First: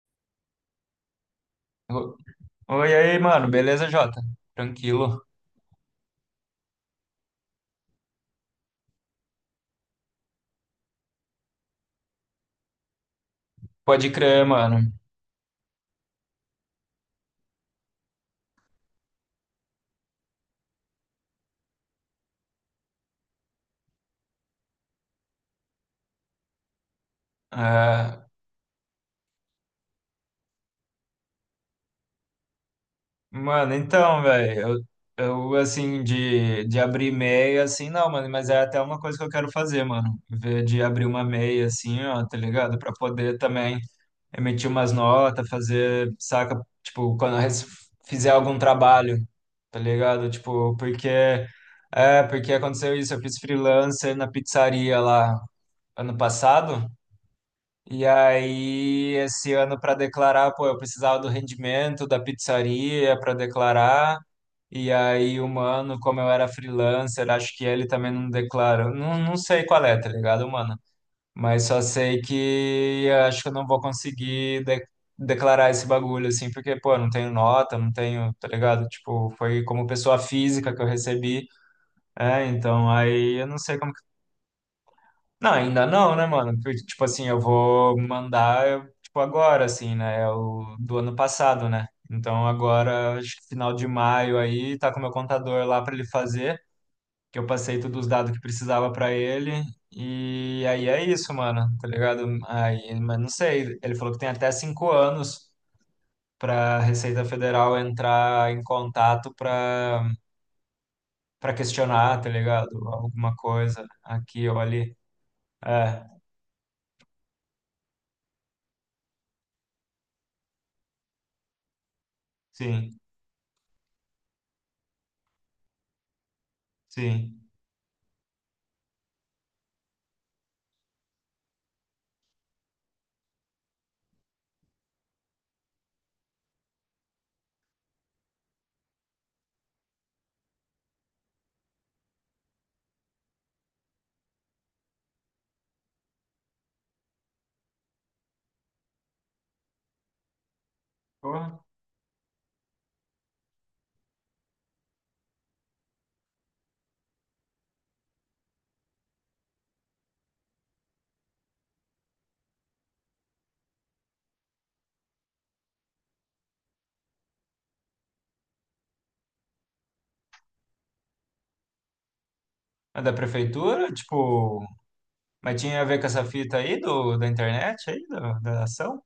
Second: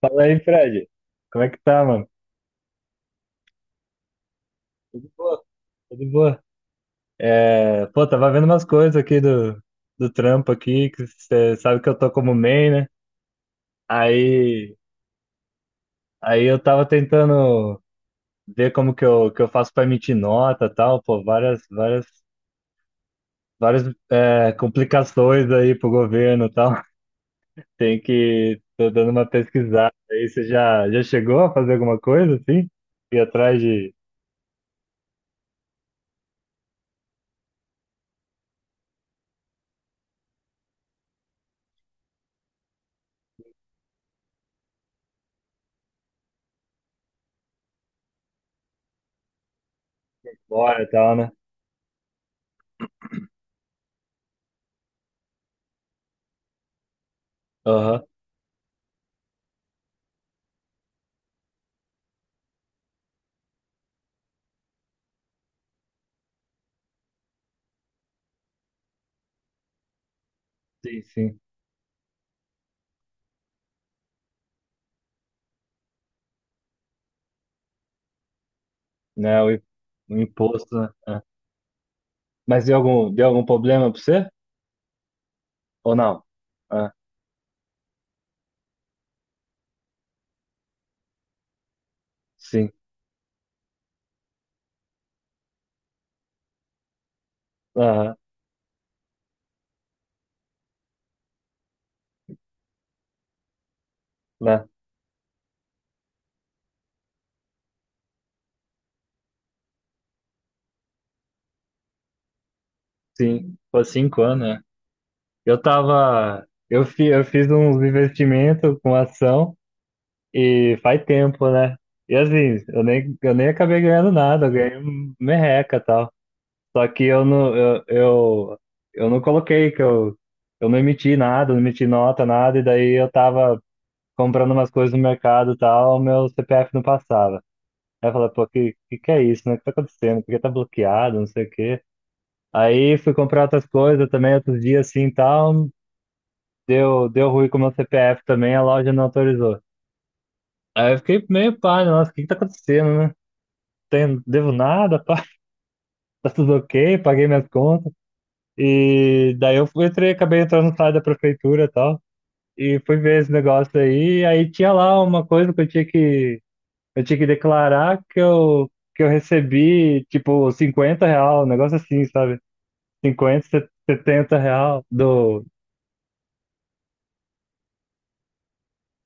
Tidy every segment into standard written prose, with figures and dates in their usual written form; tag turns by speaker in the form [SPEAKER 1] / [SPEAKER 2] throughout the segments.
[SPEAKER 1] Fala aí, Fred. Como é que tá, mano?
[SPEAKER 2] Oi, aí, mano. Beleza, Jota?
[SPEAKER 1] Tudo
[SPEAKER 2] Tranquilo.
[SPEAKER 1] boa, tudo boa. É, pô, tava vendo umas coisas aqui do trampo aqui, que você sabe que eu tô como main, né?
[SPEAKER 2] Pode crer,
[SPEAKER 1] Aí,
[SPEAKER 2] mano.
[SPEAKER 1] aí, eu tava tentando ver como que eu faço pra emitir nota e tal, pô, várias complicações aí pro governo e tal.
[SPEAKER 2] Ah,
[SPEAKER 1] Tô dando uma pesquisada aí. Você já chegou a fazer alguma coisa assim? Ir atrás
[SPEAKER 2] mano,
[SPEAKER 1] de
[SPEAKER 2] então, velho, eu, eu, assim, de abrir meia, assim, não, mano, mas é até uma coisa que eu quero fazer, mano. Ver de abrir uma meia, assim, ó, tá ligado? Pra poder também emitir umas notas, fazer, saca? Tipo, fizer algum trabalho, tá ligado? Tipo,
[SPEAKER 1] fora e
[SPEAKER 2] porque.
[SPEAKER 1] tal, né?
[SPEAKER 2] É, porque aconteceu isso. Eu fiz freelancer na pizzaria lá ano passado.
[SPEAKER 1] Aham.
[SPEAKER 2] E aí, esse ano para declarar, pô, eu precisava do rendimento da pizzaria para declarar. E aí, o mano, como eu era freelancer, acho que ele também não declarou. Não, não sei qual é, tá ligado, mano?
[SPEAKER 1] Sim, sim.
[SPEAKER 2] Mas só sei que eu acho que eu não vou conseguir declarar esse bagulho, assim, porque, pô, eu não tenho nota, não tenho, tá ligado? Tipo,
[SPEAKER 1] Né? O,
[SPEAKER 2] foi como
[SPEAKER 1] o
[SPEAKER 2] pessoa
[SPEAKER 1] imposto,
[SPEAKER 2] física que eu
[SPEAKER 1] né? É.
[SPEAKER 2] recebi. É,
[SPEAKER 1] Mas deu
[SPEAKER 2] então
[SPEAKER 1] algum, deu
[SPEAKER 2] aí
[SPEAKER 1] algum
[SPEAKER 2] eu não sei
[SPEAKER 1] problema
[SPEAKER 2] como
[SPEAKER 1] pra você?
[SPEAKER 2] não, ainda
[SPEAKER 1] Ou
[SPEAKER 2] não,
[SPEAKER 1] não?
[SPEAKER 2] né, mano? Porque,
[SPEAKER 1] Ah,
[SPEAKER 2] tipo assim, eu vou mandar, tipo, agora, assim, né? É o do ano passado, né? Então
[SPEAKER 1] sim.
[SPEAKER 2] agora, acho que final de maio aí, tá com o meu contador lá pra ele fazer, que eu passei todos os
[SPEAKER 1] Aham,
[SPEAKER 2] dados que precisava pra ele. E aí é isso, mano, tá ligado? Aí, mas não sei, ele falou que tem até
[SPEAKER 1] lá,
[SPEAKER 2] 5 anos pra Receita Federal entrar em contato pra, pra questionar, tá ligado? Alguma
[SPEAKER 1] sim. Pô,
[SPEAKER 2] coisa
[SPEAKER 1] 5 anos,
[SPEAKER 2] aqui ou
[SPEAKER 1] né?
[SPEAKER 2] ali.
[SPEAKER 1] Eu
[SPEAKER 2] É,
[SPEAKER 1] tava. Eu fiz uns investimentos com ação e faz tempo, né? E assim, eu
[SPEAKER 2] sim,
[SPEAKER 1] nem, eu nem acabei ganhando nada, eu ganhei um merreca e tal. Só que eu
[SPEAKER 2] sim.
[SPEAKER 1] não, eu, eu, eu não coloquei, eu não emiti nada, não emiti nota, nada, e daí eu tava comprando umas coisas no mercado e tal, meu CPF não passava. Aí eu falei, pô, que é isso, né? O que tá acontecendo? Por que tá bloqueado? Não sei o quê. Aí fui comprar outras coisas também, outros dias assim e tal. Deu ruim com o meu CPF também, a loja não autorizou. Aí eu fiquei meio
[SPEAKER 2] Porra.
[SPEAKER 1] pá, né? Nossa, o que que tá acontecendo, né? Tem, devo nada, pá, tá tudo ok, paguei minhas contas. E daí eu fui, entrei, acabei entrando no site da prefeitura e tal. E fui ver esse negócio aí. Aí tinha lá uma coisa que eu tinha que declarar que eu recebi, tipo, 50 real, um negócio assim, sabe?
[SPEAKER 2] É da
[SPEAKER 1] 50,
[SPEAKER 2] prefeitura?
[SPEAKER 1] 70
[SPEAKER 2] Tipo,
[SPEAKER 1] real do.
[SPEAKER 2] mas tinha a ver com essa fita aí do, da internet aí, da, da ação?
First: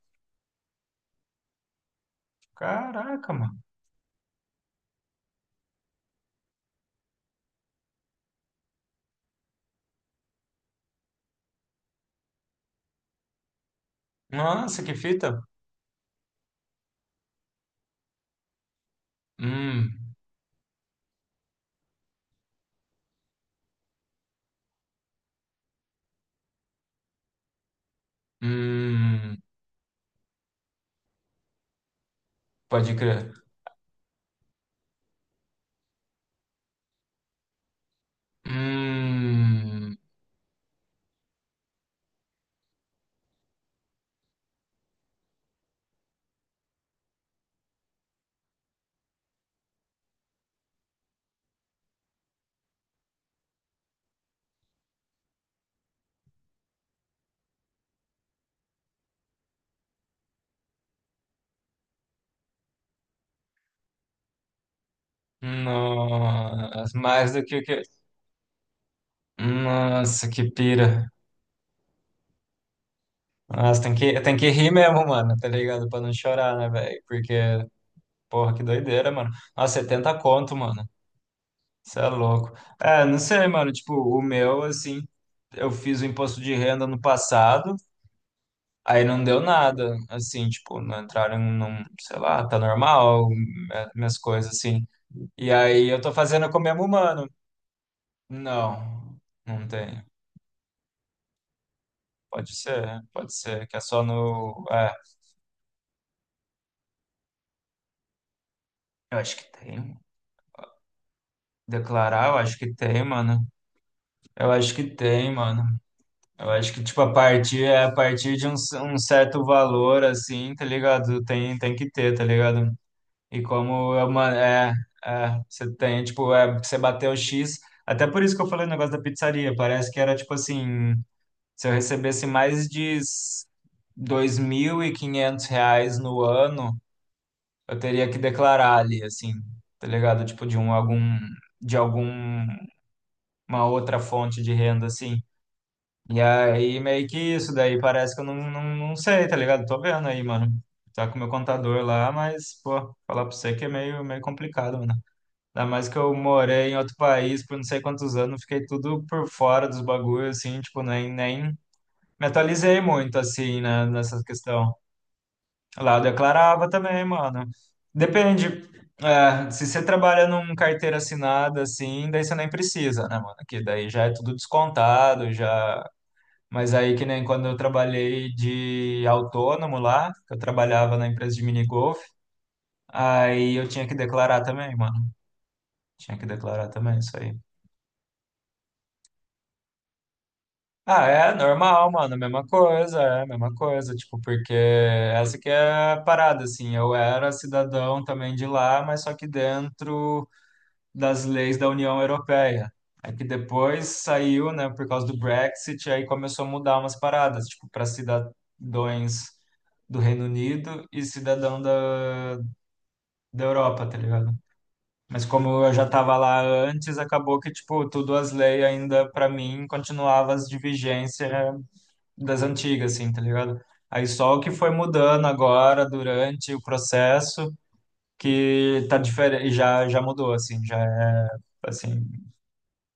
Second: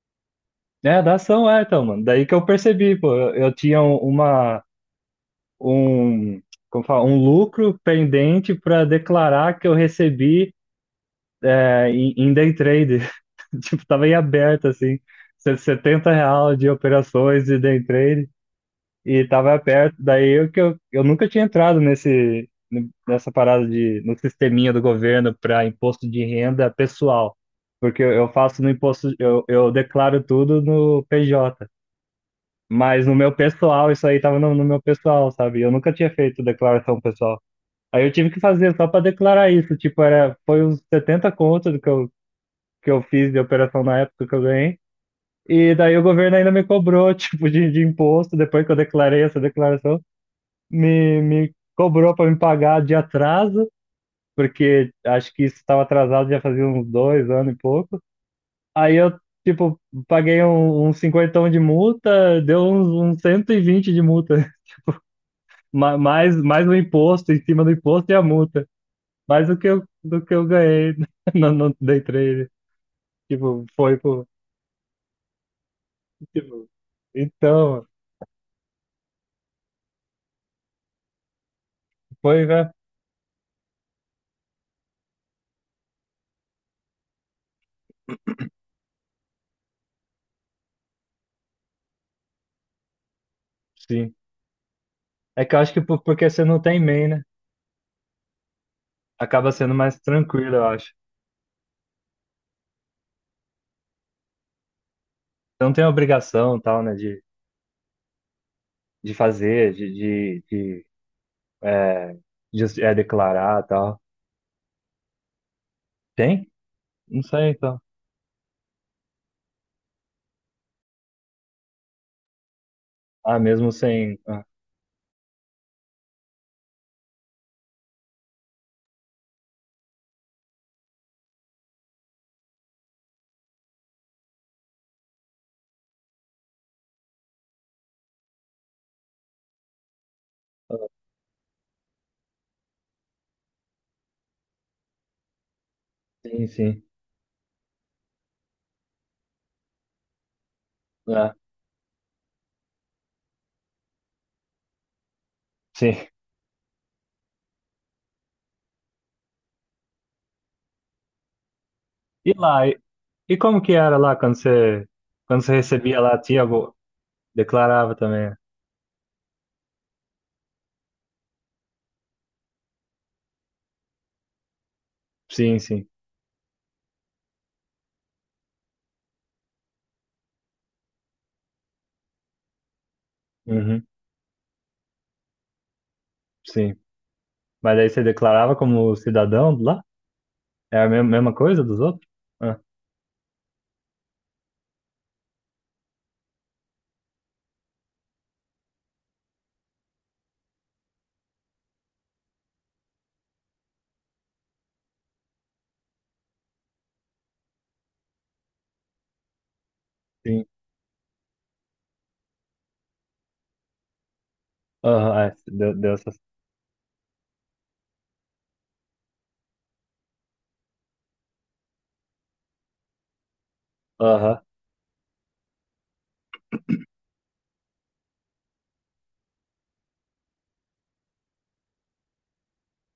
[SPEAKER 1] É, da ação, é, então, mano. Daí que eu percebi, pô.
[SPEAKER 2] Caraca,
[SPEAKER 1] Eu
[SPEAKER 2] mano.
[SPEAKER 1] tinha uma. Um. Como fala? Um lucro pendente para declarar que eu recebi, em day trade. Tipo, tava em aberto,
[SPEAKER 2] Nossa, que
[SPEAKER 1] assim.
[SPEAKER 2] fita.
[SPEAKER 1] 70 real de operações de day trade. E tava perto.
[SPEAKER 2] Hum,
[SPEAKER 1] Daí eu nunca tinha entrado nesse, nessa parada de no sisteminha do governo para imposto de renda pessoal, porque eu faço no imposto,
[SPEAKER 2] hum,
[SPEAKER 1] eu declaro tudo no PJ,
[SPEAKER 2] pode
[SPEAKER 1] mas no meu
[SPEAKER 2] crer.
[SPEAKER 1] pessoal isso aí tava no meu pessoal, sabe? Eu nunca tinha feito declaração pessoal. Aí eu tive que fazer só para declarar isso,
[SPEAKER 2] Hum,
[SPEAKER 1] tipo, era foi uns 70 contos do que eu fiz de operação na época que eu ganhei. E daí o governo ainda me cobrou, tipo, de imposto, depois que eu declarei essa declaração me cobrou para me pagar de atraso, porque acho que isso estava atrasado já fazia uns 2 anos e pouco. Aí eu, tipo, paguei um cinquentão de multa, deu uns 120 de multa. Mais o
[SPEAKER 2] nossa,
[SPEAKER 1] imposto,
[SPEAKER 2] mais
[SPEAKER 1] em
[SPEAKER 2] do que
[SPEAKER 1] cima
[SPEAKER 2] o
[SPEAKER 1] do
[SPEAKER 2] que.
[SPEAKER 1] imposto e a multa. Mais do que eu, do
[SPEAKER 2] Nossa,
[SPEAKER 1] que eu
[SPEAKER 2] que
[SPEAKER 1] ganhei
[SPEAKER 2] pira.
[SPEAKER 1] no day trade. Tipo,
[SPEAKER 2] Nossa,
[SPEAKER 1] foi por.
[SPEAKER 2] tem que rir mesmo, mano, tá ligado? Pra não chorar,
[SPEAKER 1] Tipo,
[SPEAKER 2] né, velho? Porque,
[SPEAKER 1] então,
[SPEAKER 2] porra, que doideira, mano. Nossa, 70 conto, mano. Você é
[SPEAKER 1] foi,
[SPEAKER 2] louco.
[SPEAKER 1] né?
[SPEAKER 2] É, não sei, mano. Tipo, o meu, assim, eu fiz o imposto de renda no passado, aí não deu nada. Assim, tipo, não entraram num, sei lá, tá normal, é,
[SPEAKER 1] Sim.
[SPEAKER 2] minhas coisas, assim.
[SPEAKER 1] É
[SPEAKER 2] E
[SPEAKER 1] que eu acho que
[SPEAKER 2] aí eu tô
[SPEAKER 1] porque você
[SPEAKER 2] fazendo com
[SPEAKER 1] não
[SPEAKER 2] o
[SPEAKER 1] tem
[SPEAKER 2] mesmo
[SPEAKER 1] MEI, né?
[SPEAKER 2] humano. Não,
[SPEAKER 1] Acaba
[SPEAKER 2] não
[SPEAKER 1] sendo mais
[SPEAKER 2] tem.
[SPEAKER 1] tranquilo, eu acho.
[SPEAKER 2] Pode ser, que é só no. É,
[SPEAKER 1] Você não tem obrigação, tal, né? De
[SPEAKER 2] eu acho que
[SPEAKER 1] fazer,
[SPEAKER 2] tem.
[SPEAKER 1] é,
[SPEAKER 2] Declarar, eu acho que tem, mano.
[SPEAKER 1] declarar e tal.
[SPEAKER 2] Eu acho que tem, mano.
[SPEAKER 1] Tem?
[SPEAKER 2] Eu acho que, tipo, a
[SPEAKER 1] Não sei,
[SPEAKER 2] partir,
[SPEAKER 1] então.
[SPEAKER 2] a partir de um, um certo valor, assim, tá ligado? Tem, tem que ter, tá ligado?
[SPEAKER 1] Ah,
[SPEAKER 2] E
[SPEAKER 1] mesmo
[SPEAKER 2] como é
[SPEAKER 1] sem.
[SPEAKER 2] uma,
[SPEAKER 1] Ah,
[SPEAKER 2] é, é, você tem, tipo, é, você bateu o X, até por isso que eu falei o negócio da pizzaria, parece que era, tipo, assim, se eu recebesse mais de s- R$ 2.500 no ano, eu teria que declarar ali, assim, tá ligado? Tipo, de um, algum, de alguma outra fonte de renda, assim. E
[SPEAKER 1] sim,
[SPEAKER 2] aí,
[SPEAKER 1] sim.
[SPEAKER 2] meio que isso, daí parece que eu não, não, não sei, tá ligado? Tô vendo aí, mano. Tá com o meu
[SPEAKER 1] Ah,
[SPEAKER 2] contador lá, mas, pô, falar pra você que é meio, meio complicado, mano. Ainda mais
[SPEAKER 1] sim.
[SPEAKER 2] que eu morei em outro país por não sei quantos anos, fiquei tudo por fora dos bagulhos, assim, tipo, nem, nem me
[SPEAKER 1] E lá, e,
[SPEAKER 2] atualizei muito,
[SPEAKER 1] e como
[SPEAKER 2] assim,
[SPEAKER 1] que
[SPEAKER 2] né,
[SPEAKER 1] era lá
[SPEAKER 2] nessa
[SPEAKER 1] quando
[SPEAKER 2] questão.
[SPEAKER 1] quando você
[SPEAKER 2] Lá
[SPEAKER 1] recebia
[SPEAKER 2] eu
[SPEAKER 1] lá, tinha,
[SPEAKER 2] declarava também, mano.
[SPEAKER 1] declarava também.
[SPEAKER 2] Depende, é, se você trabalha num carteira assinada, assim, daí você nem precisa, né, mano? Que daí já é tudo descontado,
[SPEAKER 1] Sim,
[SPEAKER 2] já.
[SPEAKER 1] sim.
[SPEAKER 2] Mas aí, que nem quando eu trabalhei de autônomo lá, que eu trabalhava na empresa de minigolf, aí eu
[SPEAKER 1] Uhum,
[SPEAKER 2] tinha que declarar também, mano. Tinha que declarar
[SPEAKER 1] sim.
[SPEAKER 2] também isso aí.
[SPEAKER 1] Mas aí você declarava como cidadão lá? É a
[SPEAKER 2] Ah, é
[SPEAKER 1] mesma coisa dos
[SPEAKER 2] normal,
[SPEAKER 1] outros?
[SPEAKER 2] mano, mesma
[SPEAKER 1] Ah,
[SPEAKER 2] coisa, é mesma coisa, tipo, porque essa que é a parada, assim, eu era cidadão também de lá, mas só que dentro das leis da União Europeia. É que depois saiu, né, por causa do Brexit, aí começou a mudar umas paradas, tipo, para cidadãos do Reino
[SPEAKER 1] sim.
[SPEAKER 2] Unido e cidadão da, da Europa, tá ligado?
[SPEAKER 1] Aham,
[SPEAKER 2] Mas
[SPEAKER 1] é,
[SPEAKER 2] como eu já
[SPEAKER 1] deu essa.
[SPEAKER 2] tava lá antes, acabou que, tipo, tudo as leis ainda, pra mim, continuava as de vigência das antigas, assim, tá ligado? Aí só
[SPEAKER 1] Aham,
[SPEAKER 2] o que foi mudando agora, durante o processo, que tá diferente, já, já mudou, assim, já é, assim,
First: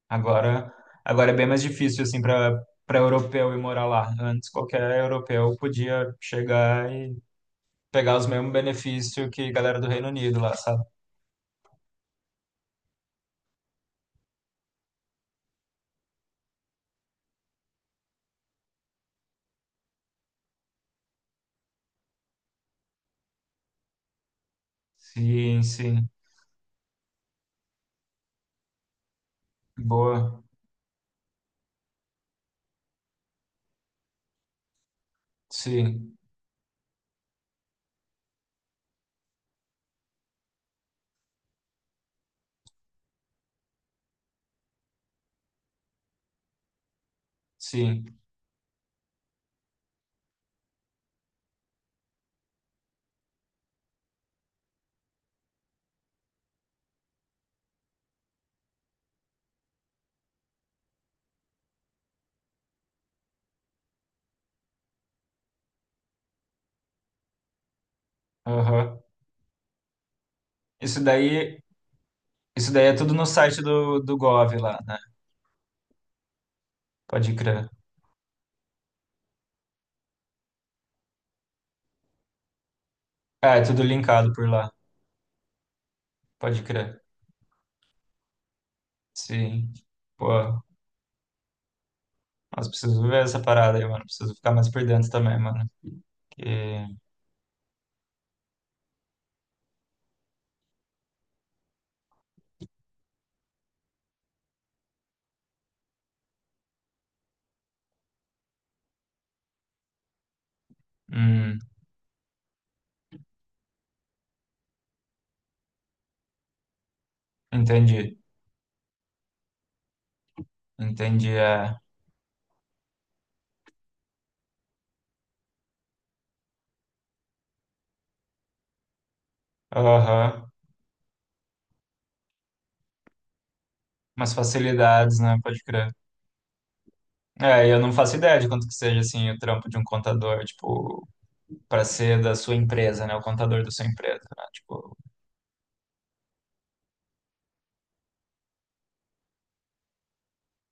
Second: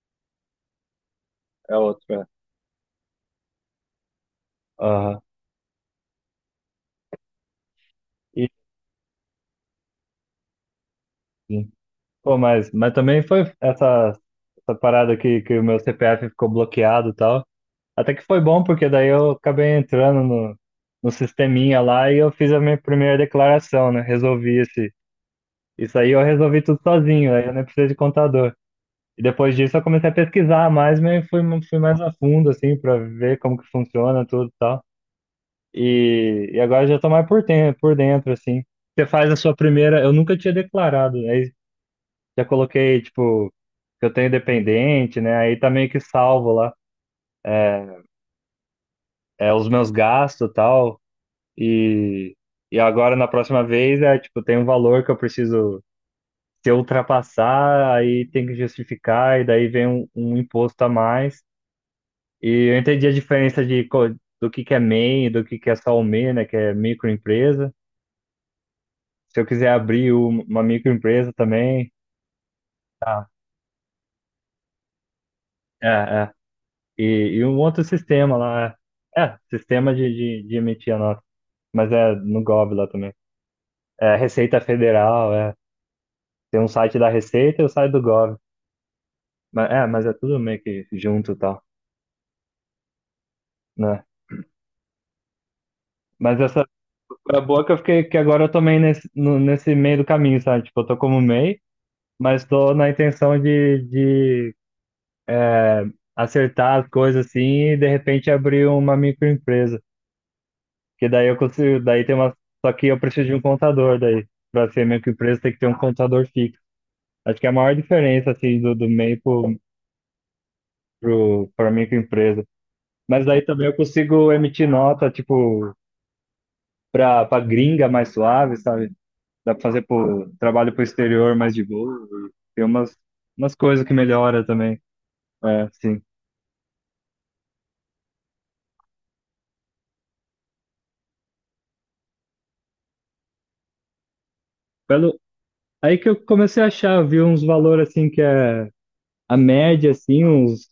[SPEAKER 2] agora, agora é bem mais
[SPEAKER 1] é
[SPEAKER 2] difícil,
[SPEAKER 1] outro,
[SPEAKER 2] assim,
[SPEAKER 1] é.
[SPEAKER 2] pra, para europeu ir morar lá. Antes, qualquer
[SPEAKER 1] Aham.
[SPEAKER 2] europeu podia chegar e pegar os mesmos benefícios que a galera do Reino Unido lá, sabe?
[SPEAKER 1] E- Pô, mas também foi essa parada que o meu CPF ficou bloqueado e tal. Até que foi bom, porque daí eu acabei entrando no sisteminha lá e eu fiz a minha primeira declaração, né? Resolvi esse,
[SPEAKER 2] Sim,
[SPEAKER 1] isso
[SPEAKER 2] sim.
[SPEAKER 1] aí, eu resolvi tudo sozinho, aí eu nem precisei de contador. E depois disso eu comecei a
[SPEAKER 2] Boa.
[SPEAKER 1] pesquisar mais, mas fui mais a fundo, assim, para ver como que funciona tudo e tal.
[SPEAKER 2] Sim,
[SPEAKER 1] E agora eu já tô mais por, por dentro, assim. Você faz a sua primeira. Eu nunca tinha declarado, né? Já coloquei, tipo, que eu tenho dependente, né? Aí tá meio que salvo lá,
[SPEAKER 2] sim.
[SPEAKER 1] é, os meus gastos e tal. E, e agora, na próxima vez, é, tipo, tem um valor que eu preciso, se eu ultrapassar, aí tem que justificar, e daí vem um imposto a mais. E eu entendi a diferença de, do que é MEI, e do que é só o MEI, né? Que é microempresa.
[SPEAKER 2] Aham.
[SPEAKER 1] Se eu quiser abrir uma
[SPEAKER 2] Isso
[SPEAKER 1] microempresa
[SPEAKER 2] daí,
[SPEAKER 1] também,
[SPEAKER 2] isso daí é tudo no
[SPEAKER 1] tá.
[SPEAKER 2] site do, do Gov lá, né?
[SPEAKER 1] É, é. E,
[SPEAKER 2] Pode
[SPEAKER 1] e um
[SPEAKER 2] crer.
[SPEAKER 1] outro sistema lá, é, É, sistema de emitir a nota. Mas é no Gov lá também.
[SPEAKER 2] Ah, é tudo
[SPEAKER 1] É
[SPEAKER 2] linkado por
[SPEAKER 1] Receita
[SPEAKER 2] lá.
[SPEAKER 1] Federal, é. Tem
[SPEAKER 2] Pode
[SPEAKER 1] um site
[SPEAKER 2] crer.
[SPEAKER 1] da Receita e o site do Gov.
[SPEAKER 2] Sim.
[SPEAKER 1] Mas é tudo meio
[SPEAKER 2] Pô,
[SPEAKER 1] que junto e tal,
[SPEAKER 2] mas preciso ver essa parada aí, mano.
[SPEAKER 1] né?
[SPEAKER 2] Preciso ficar mais por dentro também, mano.
[SPEAKER 1] Mas essa
[SPEAKER 2] Que...
[SPEAKER 1] é boa que eu fiquei, que agora eu tomei nesse, nesse meio do caminho, sabe? Tipo, eu tô como MEI, mas tô na intenção de acertar as coisas assim e de repente abrir uma microempresa. Que daí eu
[SPEAKER 2] Hum,
[SPEAKER 1] consigo, daí tem uma. Só que eu preciso de um contador daí. Pra ser microempresa tem que ter um contador fixo. Acho que é a maior
[SPEAKER 2] entendi.
[SPEAKER 1] diferença assim do MEI pro,
[SPEAKER 2] Entendi,
[SPEAKER 1] pra
[SPEAKER 2] é.
[SPEAKER 1] microempresa. Mas daí também eu consigo emitir nota, tipo, pra gringa mais suave, sabe? Dá pra fazer pro,
[SPEAKER 2] Aham.
[SPEAKER 1] trabalho pro exterior mais de boa. Tem umas coisas que
[SPEAKER 2] Umas
[SPEAKER 1] melhora também.
[SPEAKER 2] facilidades, né? Pode
[SPEAKER 1] É,
[SPEAKER 2] crer.
[SPEAKER 1] sim.
[SPEAKER 2] É, eu não faço ideia de quanto que seja assim o trampo de um contador, tipo, para ser da sua empresa, né? O contador da sua empresa, né? Tipo,
[SPEAKER 1] Pelo, aí que eu comecei a achar, vi uns valores assim que é a média, assim, uns.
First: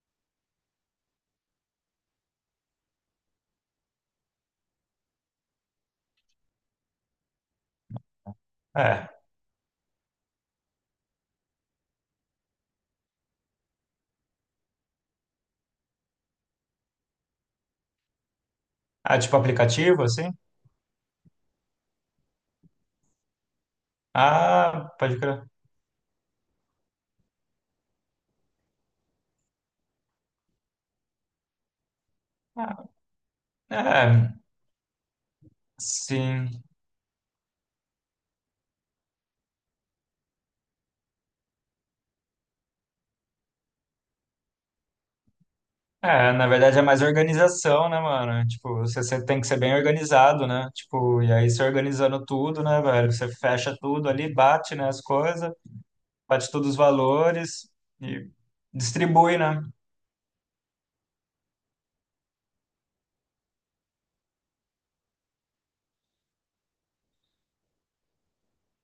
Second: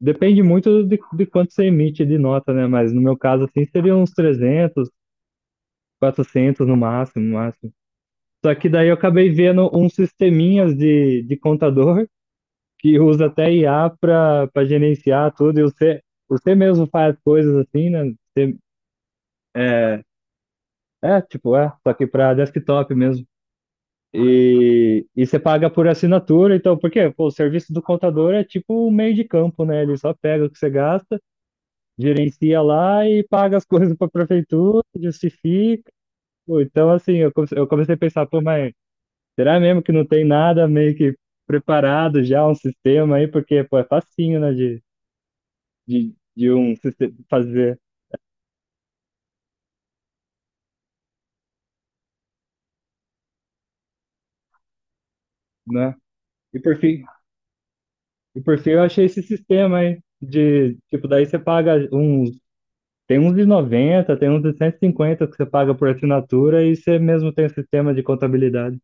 [SPEAKER 1] Depende muito de quanto você emite de nota, né? Mas no meu caso, assim, seria uns 300 400 no máximo, no máximo. Só que daí eu
[SPEAKER 2] é.
[SPEAKER 1] acabei vendo uns sisteminhas de contador que usa até IA para gerenciar tudo, e você mesmo faz coisas assim, né? Você,
[SPEAKER 2] Ah, tipo
[SPEAKER 1] é,
[SPEAKER 2] aplicativo, assim?
[SPEAKER 1] tipo, só que para desktop mesmo.
[SPEAKER 2] Ah,
[SPEAKER 1] E,
[SPEAKER 2] pode
[SPEAKER 1] e você
[SPEAKER 2] crer.
[SPEAKER 1] paga por assinatura, então, porque pô, o serviço do contador é tipo um meio de campo, né? Ele só pega o que você gasta, gerencia
[SPEAKER 2] Ah,
[SPEAKER 1] lá e paga as coisas para a
[SPEAKER 2] é,
[SPEAKER 1] prefeitura, justifica. Pô,
[SPEAKER 2] sim.
[SPEAKER 1] então, assim, eu comecei a pensar, pô, mas será mesmo que não tem nada meio que preparado já, um sistema aí? Porque, pô, é facinho, né,
[SPEAKER 2] É, na
[SPEAKER 1] de um
[SPEAKER 2] verdade é mais
[SPEAKER 1] sistema fazer,
[SPEAKER 2] organização, né, mano? Tipo, você, você tem que ser bem organizado, né? Tipo, e aí você organizando tudo, né, velho? Você fecha tudo ali, bate, né, as coisas,
[SPEAKER 1] né?
[SPEAKER 2] bate
[SPEAKER 1] E
[SPEAKER 2] todos os
[SPEAKER 1] por fim,
[SPEAKER 2] valores e
[SPEAKER 1] e por fim eu achei esse
[SPEAKER 2] distribui, né?
[SPEAKER 1] sistema aí de tipo daí você paga uns, tem uns de 90, tem uns de 150 que você paga por assinatura e você mesmo tem o sistema de contabilidade.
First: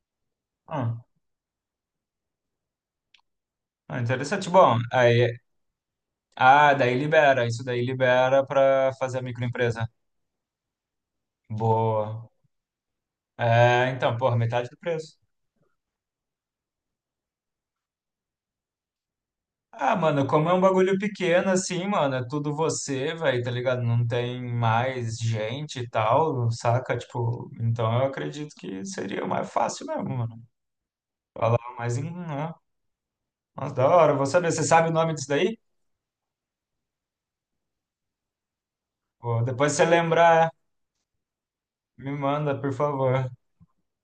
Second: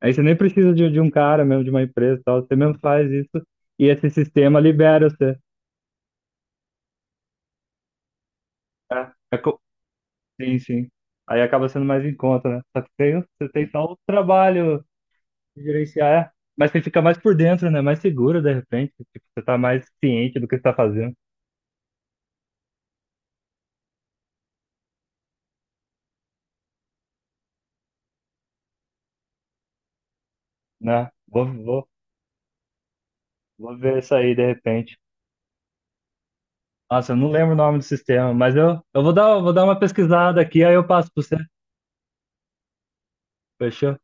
[SPEAKER 1] Aí você nem precisa de
[SPEAKER 2] Ah,
[SPEAKER 1] um cara mesmo, de uma empresa e tal, você mesmo faz isso e
[SPEAKER 2] ah,
[SPEAKER 1] esse
[SPEAKER 2] interessante.
[SPEAKER 1] sistema
[SPEAKER 2] Bom,
[SPEAKER 1] libera
[SPEAKER 2] aí
[SPEAKER 1] você.
[SPEAKER 2] ah, daí libera, isso daí libera pra fazer a
[SPEAKER 1] É co-
[SPEAKER 2] microempresa.
[SPEAKER 1] Sim, sim. Aí acaba sendo mais em
[SPEAKER 2] Boa.
[SPEAKER 1] conta, né? Só que tem, você tem só
[SPEAKER 2] É,
[SPEAKER 1] o
[SPEAKER 2] então, porra, metade do
[SPEAKER 1] trabalho
[SPEAKER 2] preço.
[SPEAKER 1] de gerenciar, é. Mas você fica mais por dentro, né? Mais seguro, de repente. Tipo, você tá mais
[SPEAKER 2] Ah, mano,
[SPEAKER 1] ciente do
[SPEAKER 2] como é
[SPEAKER 1] que você
[SPEAKER 2] um
[SPEAKER 1] tá
[SPEAKER 2] bagulho
[SPEAKER 1] fazendo,
[SPEAKER 2] pequeno assim, mano, é tudo você, velho, tá ligado? Não tem mais gente e tal, saca? Tipo, então eu acredito que seria mais fácil mesmo, mano.
[SPEAKER 1] né?
[SPEAKER 2] Falar mais em. Ah, nossa,
[SPEAKER 1] Vou
[SPEAKER 2] da
[SPEAKER 1] ver isso
[SPEAKER 2] hora, vou
[SPEAKER 1] aí, de
[SPEAKER 2] saber. Você sabe o
[SPEAKER 1] repente.
[SPEAKER 2] nome disso daí?
[SPEAKER 1] Nossa, eu não lembro o nome do sistema, mas eu
[SPEAKER 2] Pô,
[SPEAKER 1] vou dar
[SPEAKER 2] depois
[SPEAKER 1] uma
[SPEAKER 2] você
[SPEAKER 1] pesquisada
[SPEAKER 2] lembrar,
[SPEAKER 1] aqui, aí eu passo pra você.
[SPEAKER 2] me manda, por favor.
[SPEAKER 1] Fechou?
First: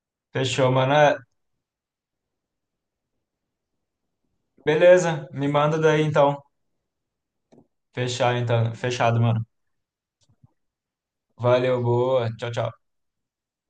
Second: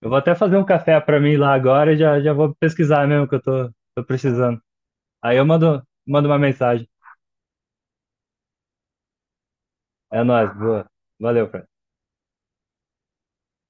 [SPEAKER 1] Eu vou até fazer um
[SPEAKER 2] Fechou, mano.
[SPEAKER 1] café
[SPEAKER 2] É,
[SPEAKER 1] pra mim lá agora e já vou pesquisar mesmo que eu tô precisando.
[SPEAKER 2] beleza,
[SPEAKER 1] Aí eu
[SPEAKER 2] me manda daí
[SPEAKER 1] mando uma
[SPEAKER 2] então.
[SPEAKER 1] mensagem.
[SPEAKER 2] Fechar, então. Fechado, mano.
[SPEAKER 1] É nóis, boa. Valeu,
[SPEAKER 2] Valeu, boa. Tchau, tchau.